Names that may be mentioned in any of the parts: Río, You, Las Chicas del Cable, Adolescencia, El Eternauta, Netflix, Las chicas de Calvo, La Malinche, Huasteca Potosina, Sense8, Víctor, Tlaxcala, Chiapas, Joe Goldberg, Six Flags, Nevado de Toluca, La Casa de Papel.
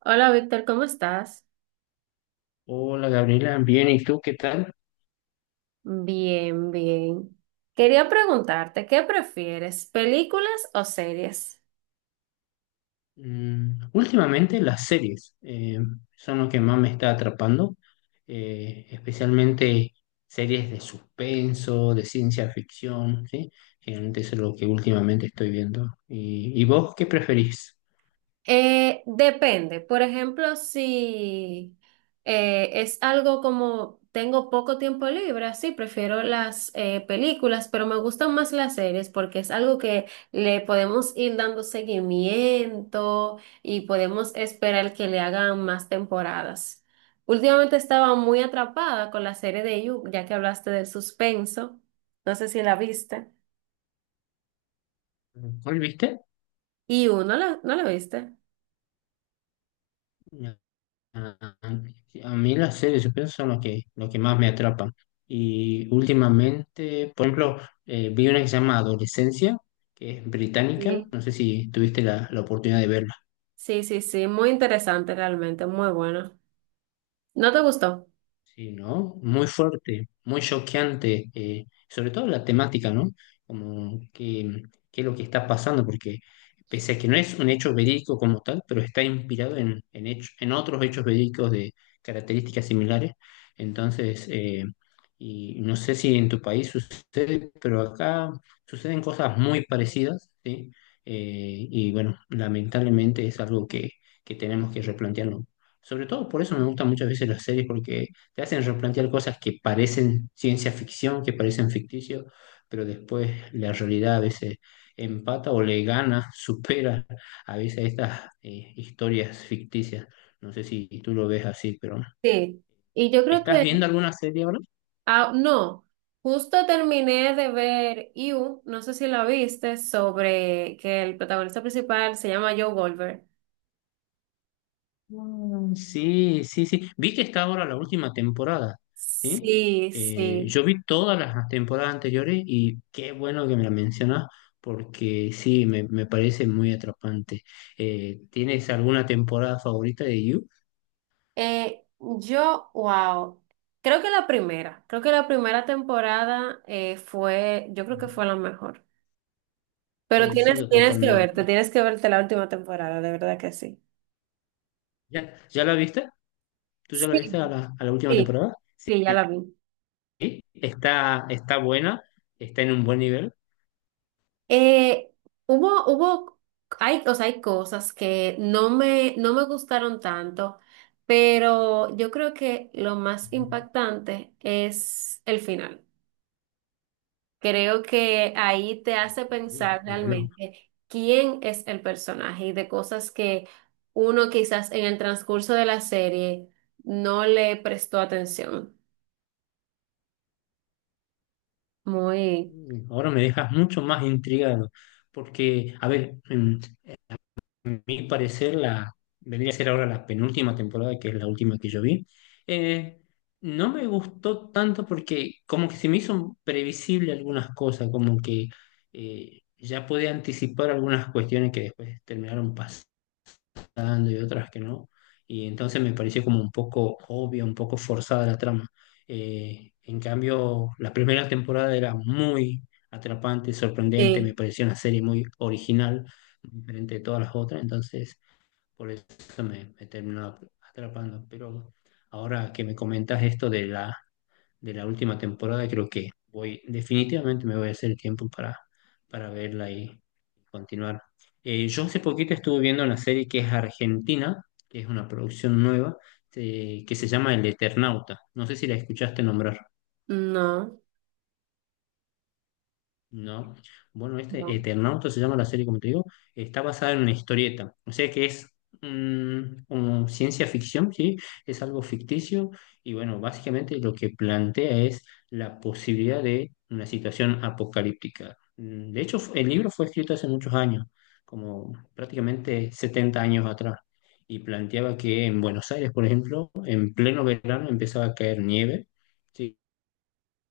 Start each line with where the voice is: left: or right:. right: Hola Víctor, ¿cómo estás?
left: Hola Gabriela, bien, ¿y tú qué tal?
right: Bien, bien. Quería preguntarte, ¿qué prefieres, películas o series?
left: Últimamente las series son lo que más me está atrapando, especialmente series de suspenso, de ciencia ficción, ¿sí? Generalmente eso
right: Depende. Por ejemplo, si es algo como tengo poco tiempo libre, así prefiero las películas, pero me gustan más las series porque es algo que le podemos ir dando seguimiento y podemos esperar que le hagan más temporadas. Últimamente estaba muy atrapada con la serie de You, ya que hablaste del suspenso. No sé si la viste. Y no la viste.
left: es. Ah, a mí las series de suspenso son lo que más me atrapan. Y últimamente, por ejemplo, vi una que se llama Adolescencia, que es británica.
right: Sí.
left: No sé si tuviste la oportunidad de verla.
right: Sí, sí, sí, muy interesante realmente, muy bueno. ¿No te gustó?
left: Sí, ¿no? Muy fuerte, muy choqueante, sobre todo la temática, ¿no? Como que, ¿qué es lo que está pasando? Porque pese a que no es un hecho verídico como tal, pero está inspirado en otros hechos verídicos de características similares. Entonces, y no sé si en tu país sucede, pero acá suceden cosas muy parecidas, ¿sí? Y bueno, lamentablemente es algo que, tenemos que replantearnos. Sobre todo por eso me gustan muchas veces las series, porque te hacen replantear cosas que parecen ciencia ficción, que parecen ficticio, pero después la realidad a veces empata o le gana, supera a veces estas historias ficticias. No sé si tú lo ves así, pero
right: Sí. Y yo creo
left: ¿estás
right: que,
left: viendo alguna serie ahora?
right: no, justo terminé de ver You, no sé si la viste, sobre que el protagonista principal se llama Joe Goldberg.
left: Mm, sí, sí, sí. Vi que está ahora la última temporada, ¿sí?
right: Sí, sí.
left: Yo vi todas las temporadas anteriores y qué bueno que me la mencionas, porque sí, me, parece muy atrapante. ¿Tienes alguna temporada favorita de You?
right: Yo, wow, creo que la primera temporada yo creo que
left: Ujú.
right: fue la mejor. Pero tienes,
left: Coincido
right: tienes que verte,
left: totalmente.
right: tienes que verte la última temporada, de verdad que sí.
left: ya, la viste? ¿Tú ya la
right: Sí.
left: viste a la, última
right: Sí,
left: temporada?
right: sí,
left: Sí.
right: ya la vi.
left: está buena, está en un buen nivel.
right: Eh, hubo, hubo, hay, o sea, hay cosas que no me gustaron tanto, pero yo creo que lo más
left: Ujú.
right: impactante es el final. Creo que ahí te hace
left: Sí,
right: pensar
left: bueno.
right: realmente quién es el personaje y de cosas que uno quizás en el transcurso de la serie no le prestó atención. Muy,
left: Ahora me dejas mucho más intrigado, porque, a ver, en mi parecer, vendría a ser ahora la penúltima temporada, que es la última que yo vi. eh, no me gustó tanto porque como que se me hizo previsible algunas cosas, como que ya podía anticipar algunas cuestiones que después terminaron dando y otras que no. Y entonces me pareció como un poco obvio, un poco forzada la trama. En cambio, la primera temporada era muy atrapante, sorprendente, me
right: sí,
left: pareció una serie muy original, diferente de todas las otras, entonces por eso me, terminó atrapando. Pero ahora que me comentas esto de la última temporada, creo que definitivamente me voy a hacer el tiempo para verla y continuar. Yo hace poquito estuve viendo una serie que es argentina, que es una producción nueva, que se llama El Eternauta. No sé si la escuchaste nombrar.
right: no.
left: No. Bueno, este
right: No.
left: Eternauta se llama la serie, como te digo, está basada en una historieta. O sea que es, como ciencia ficción, ¿sí? Es algo ficticio y bueno, básicamente lo que plantea es la posibilidad de una situación apocalíptica. De hecho, el libro fue escrito hace muchos años, como prácticamente 70 años atrás, y planteaba que en Buenos Aires, por ejemplo, en pleno verano empezaba a caer nieve. ¿Sí?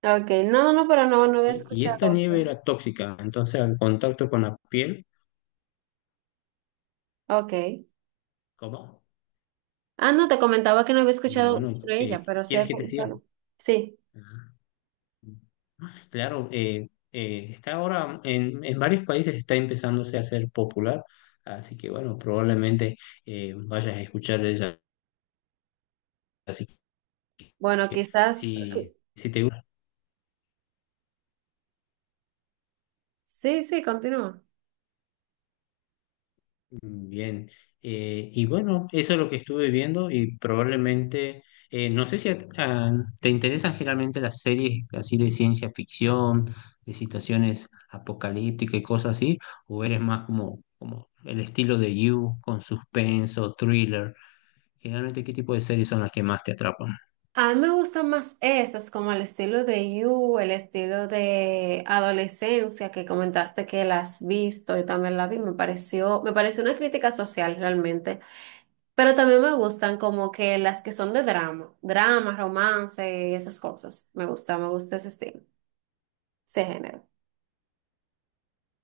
right: Ok, no, no, no, pero no, no había
left: ¿Sí? Y esta
right: escuchado.
left: nieve era tóxica, entonces al contacto con la piel,
right: Ok.
left: ¿cómo?
right: Ah, no, te comentaba que no había escuchado
left: Bueno,
right: sobre ella, pero sí
left: ¿quieres
right: he
left: que te siga?
right: comentado. Sí,
left: Ah. Claro, está ahora en, varios países está empezándose a hacer popular, así que bueno, probablemente vayas a escuchar de ella. Así
right: bueno,
left: que
right: quizás.
left: si te gusta.
right: Sí, sí, continúa.
left: Bien, y bueno, eso es lo que estuve viendo y probablemente, no sé si te interesan generalmente las series así de ciencia ficción, de situaciones apocalípticas y cosas así, o eres más como el estilo de You con suspenso, thriller. Generalmente, ¿qué tipo de series son las que más te atrapan?
right: A mí me gustan más esas, como el estilo de You, el estilo de adolescencia que comentaste que la has visto, yo también la vi, me pareció una crítica social realmente, pero también me gustan como que las que son de drama, drama, romance y esas cosas. Me gusta ese estilo, ese género.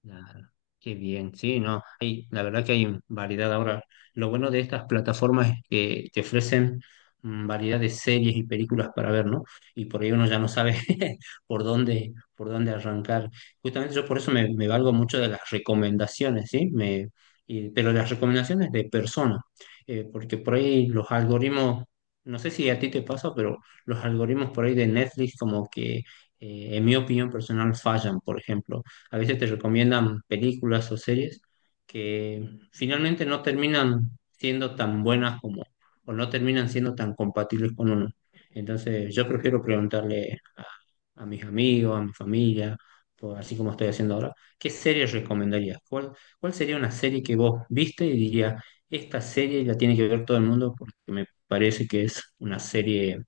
left: Claro, qué bien, sí, no, la verdad que hay variedad ahora. Lo bueno de estas plataformas es que te ofrecen, variedad de series y películas para ver, ¿no? Y por ahí uno ya no sabe por dónde, arrancar. Justamente yo por eso me valgo mucho de las recomendaciones, ¿sí? Pero las recomendaciones de personas, porque por ahí los algoritmos, no sé si a ti te pasa, pero los algoritmos por ahí de Netflix como que, en mi opinión personal, fallan, por ejemplo a veces te recomiendan películas o series que finalmente no terminan siendo tan buenas como, o no terminan siendo tan compatibles con uno. Entonces, yo prefiero preguntarle a, mis amigos, a mi familia, así como estoy haciendo ahora. ¿Qué serie recomendarías? cuál sería una serie que vos viste y dirías: esta serie la tiene que ver todo el mundo porque me parece que es una serie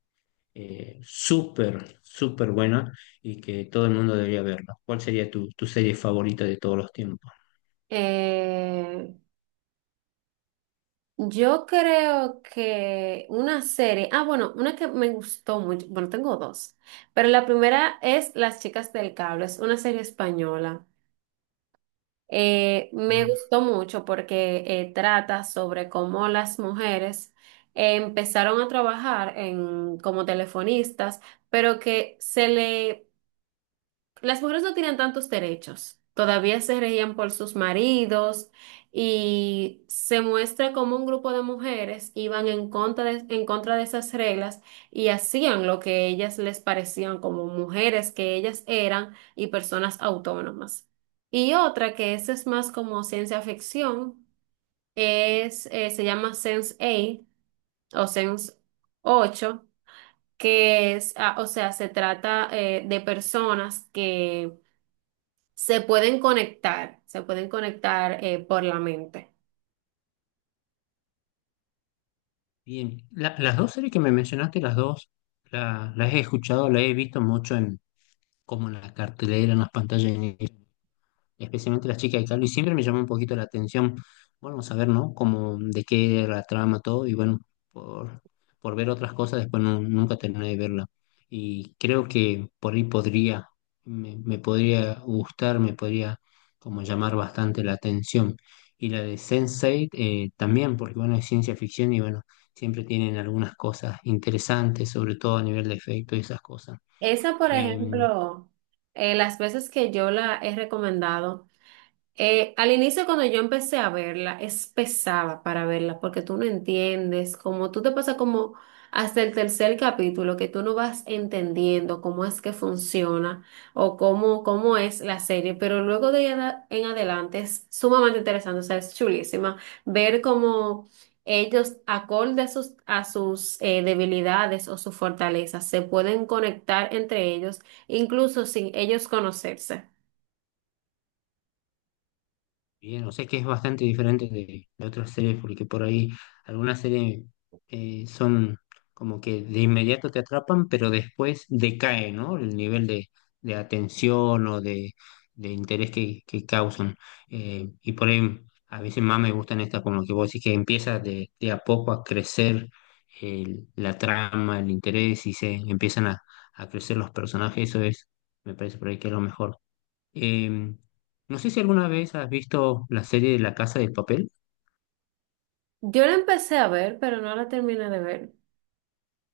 left: súper, súper buena y que todo el mundo debería verla? ¿Cuál sería tu, serie favorita de todos los tiempos?
right: Eh, yo creo que una serie, bueno, una que me gustó mucho, bueno, tengo dos, pero la primera es Las Chicas del Cable, es una serie española. Me
left: Ah,
right: gustó mucho porque trata sobre cómo las mujeres empezaron a trabajar en, como telefonistas, pero que se le Las mujeres no tenían tantos derechos. Todavía se regían por sus maridos y se muestra como un grupo de mujeres iban en contra de esas reglas y hacían lo que ellas les parecían como mujeres que ellas eran y personas autónomas. Y otra que esa es más como ciencia ficción, se llama Sense8 o Sense ocho que es, o sea, se trata de personas que se pueden conectar por la mente.
left: bien. Las dos series que me mencionaste, las dos, las he escuchado, las he visto mucho como en la cartelera, en las pantallas. Especialmente Las Chicas de Calvo, y siempre me llamó un poquito la atención, bueno, saber, ¿no? Como de qué era la trama, todo, y bueno, por, por, ver otras cosas, después nunca terminé de verla. Y creo que por ahí me podría gustar, me podría como llamar bastante la atención. Y la de Sense8 también, porque bueno, es ciencia ficción y bueno, siempre tienen algunas cosas interesantes, sobre todo a nivel de efecto y esas cosas.
right: Esa, por
left: Em,
right: ejemplo, las veces que yo la he recomendado. Al inicio, cuando yo empecé a verla, es pesada para verla porque tú no entiendes, como tú te pasas como hasta el tercer capítulo que tú no vas entendiendo cómo es que funciona o cómo es la serie, pero luego de ahí en adelante es sumamente interesante, o sea, es chulísima ver cómo ellos, acorde a sus, debilidades o sus fortalezas, se pueden conectar entre ellos, incluso sin ellos conocerse.
left: Bien, o sea que es bastante diferente de, otras series, porque por ahí algunas series son como que de inmediato te atrapan, pero después decae, ¿no? El nivel de, atención o de, interés que causan. Y por ahí a veces más me gustan estas, como que vos decís que empieza de, a poco a crecer la trama, el interés y se empiezan a crecer los personajes, eso es, me parece por ahí que es lo mejor. Em, no sé si alguna vez has visto la serie de La Casa de Papel,
right: Yo la empecé a ver, pero no la terminé de ver.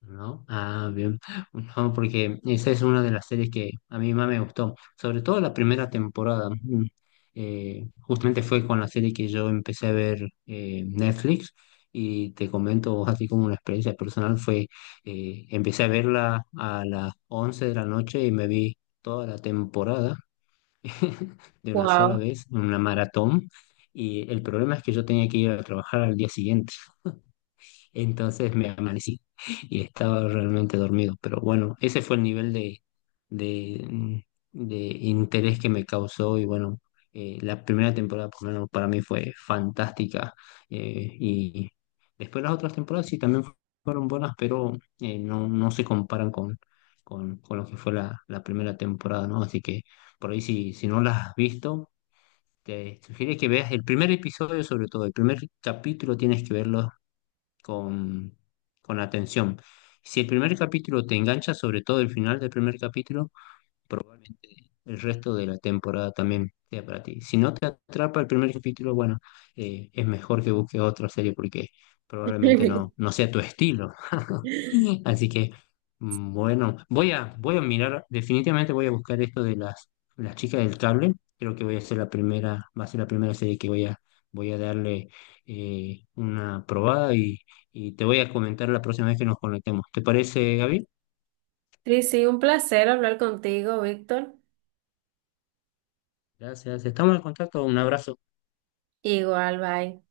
left: ¿no? Ah, bien. No, porque esa es una de las series que a mí más me gustó, sobre todo la primera temporada. Mm. Justamente fue con la serie que yo empecé a ver, Netflix, y te comento así como una experiencia personal, empecé a verla a las 11 de la noche y me vi toda la temporada de una sola
right: Wow.
left: vez, en una maratón, y el problema es que yo tenía que ir a trabajar al día siguiente. Entonces me amanecí y estaba realmente dormido. Pero bueno, ese fue el nivel de, mm, de interés que me causó y bueno, la primera temporada por lo menos para mí fue fantástica. Y después las otras temporadas sí también fueron buenas, pero no, se comparan con lo que fue la primera temporada, ¿no? Así que por ahí si no las has visto, te sugiero que veas el primer episodio. Sobre todo, el primer capítulo tienes que verlo con, con atención. Si el primer capítulo te engancha, sobre todo el final del primer capítulo, probablemente el resto de la temporada también sea para ti. Si no te atrapa el primer capítulo, bueno, es mejor que busques otra serie porque probablemente no, sea tu estilo. Sí. Así que, bueno, voy a, mirar, definitivamente voy a buscar esto de las chicas del cable. Creo que voy a ser la primera, va a ser la primera serie que voy a, darle una probada y te voy a comentar la próxima vez que nos conectemos. ¿Te parece, Gaby?
right: Sí, sí, un placer hablar contigo, Víctor.
left: Gracias, estamos en contacto, un abrazo.
right: Igual, bye.